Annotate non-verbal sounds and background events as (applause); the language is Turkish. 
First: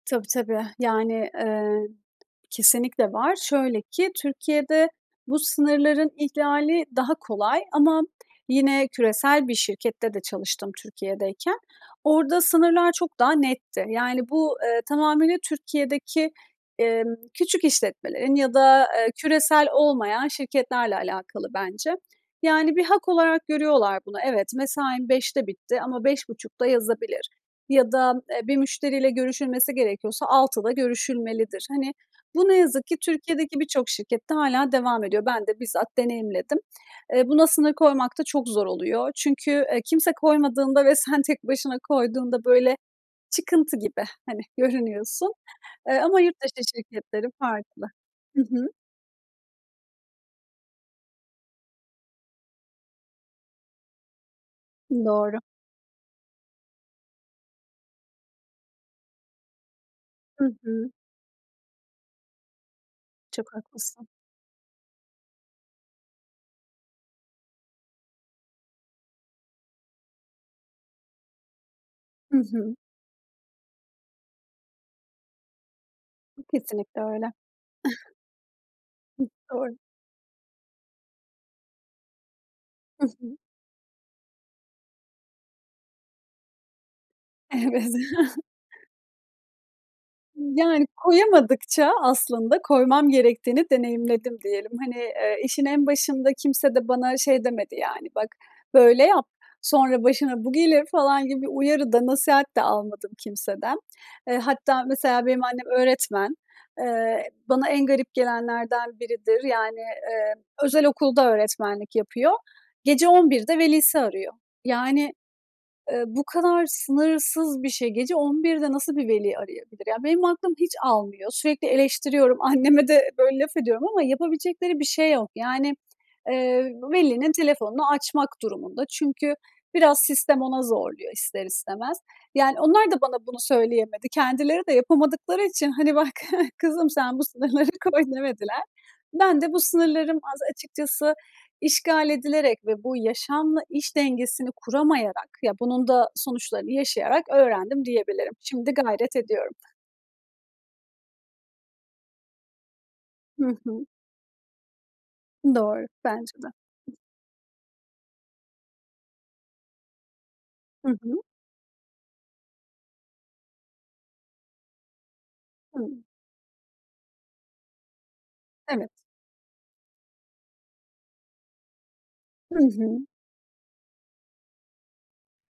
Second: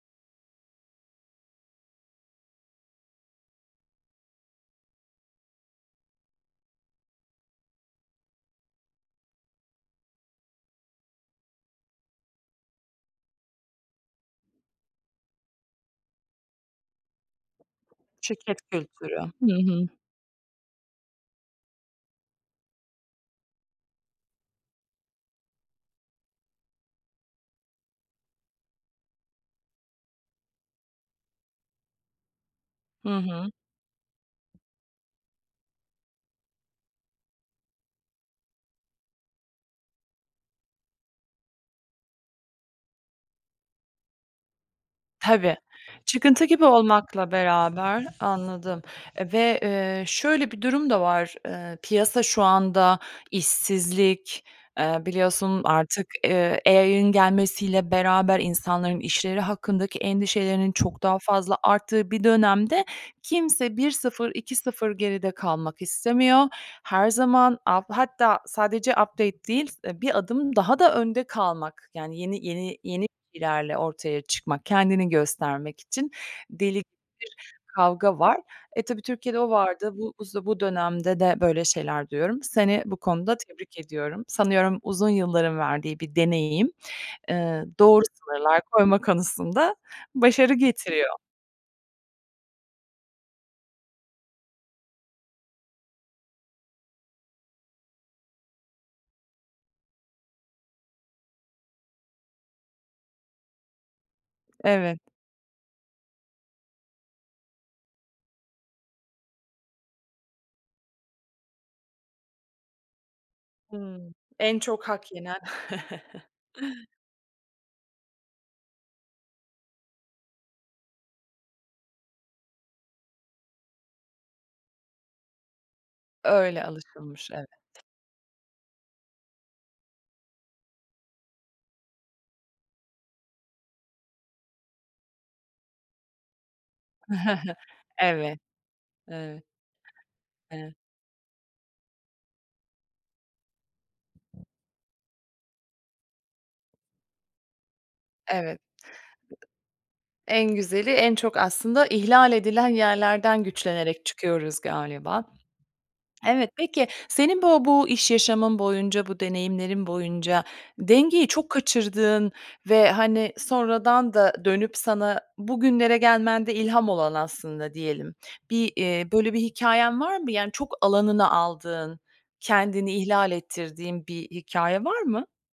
Tabii, tabii. Yani, ııı, kesinlikle var. Şöyle ki: Türkiye'de bu sınırların ihlali daha kolay ama yine küresel bir şirkette de çalıştım Türkiye'deyken, orada sınırlar çok daha netti. Yani, bu, ııı, tamamıyla Türkiye'deki, emm, küçük işletmelerin ya Şirket da kültürü. Hı küresel hı. olmayan şirketlerle alakalı bence. Yani bir hak olarak görüyorlar bunu. "Evet, mesaim 17.00'de bitti ama 17.30'da yazabilir." ya da "E, bir müşteriyle görüşülmesi gerekiyorsa 18.00'da görüşülmelidir." Hani, bu, ne yazık ki Hı hı. Türkiye'deki birçok şirkette hâlâ devam ediyor. Ben de bizzat deneyimledim. Eee, buna sınır koymak da çok zor oluyor çünkü, eee, kimse koymadığında ve sen tek başına koyduğunda böyle "çıkıntı gibi," hani, görünüyorsun. Tabii, Eee, ama yurt çıkıntı dışı gibi şirketleri olmakla farklı. beraber Hı hı. Anladım ve, eee, şöyle bir durum da var: Iıı, piyasa şu anda işsizlik, ııı, Doğru. biliyorsun artık, eee, AI gelmesiyle beraber insanların işleri hakkındaki Hı endişelerinin hı. çok daha fazla arttığı bir dönemde Çok kimse bir haklısın. sıfır iki sıfır geride kalmak istemiyor. Her zaman alt hatta sadece update değil, s bir adım daha da önde kalmak, yani Hı yeni hı. yeni yeni bilgilerle ortaya çıkmak, kendini göstermek için I deli Kesinlikle öyle. (chuckles) bir kavga var. E, tabii, Türkiye'de o Hıh, doğru. vardı. Bu bu z dönemde de böyle şeyler duyuyorum. Seni bu Hı hı. konuda tebrik ediyorum. Sanıyorum uzun yılların verdiği bir deneyim, ııı, Evet. doğru (chuckles) sınırlar koyma konusunda başarı Iıı, yani, getiriyor. koyamadıkça aslında koymam gerektiğini deneyimledim, diyelim. Hani, ııı, işin en başında kimse de bana şey demedi yani: "Bak, böyle yap; sonra başına bu gelir." falan gibi bir uyarı da, nasihat de almadım kimseden. Eee, hatta Evet. mesela benim annem öğretmen. Eee, bana en garip gelenlerden biridir. Yani, eee, özel okulda öğretmenlik yapıyor, gece 23.00'de velisi Hıı, arıyor. en çok hak Yani, yenen ııı, bu (chuckles) kadar sınırsız bir şey. Gece 23.00'de nasıl bir veli arayabilir? Ya, benim aklım hiç almıyor! Sürekli eleştiriyorum, anneme de, böyle, laf ediyorum ama yapabilecekleri bir şey yok. Yani, eee, Öyle alışılmış, velinin evet. telefonunu açmak durumunda çünkü biraz sistem ona zorluyor, ister istemez. Yani onlar da bana bunu söyleyemedi. Kendileri de yapamadıkları için, hani, "Bak kızım, sen bu (chuckles) sınırları koy." Evet, demediler. Ben evet. de bu sınırlarım az Hıı. açıkçası, işgal edilerek ve bu yaşamla iş dengesini kuramayarak, ya, bunun da sonuçlarını yaşayarak öğrendim diyebilirim. Evet. Iıı Şimdi gayret ediyorum. En güzeli, en çok, aslında, ihlal edilen yerlerden Hı hı. güçlenerek çıkıyoruz galiba. Doğru, bence de. Evet. Peki senin bu bu iş yaşamın boyunca, bu deneyimlerin boyunca Hı hı. dengeyi çok kaçırdığın ve, hani, sonradan da dönüp sana bugünlere Hıı. gelmende ilham olan, aslında, diyelim; bir, Evet. eee, böyle bir hikâyen var mı? Yani çok alanına aldığın, Hı kendini hı. ihlal ettirdiğin bir hikâye var mı?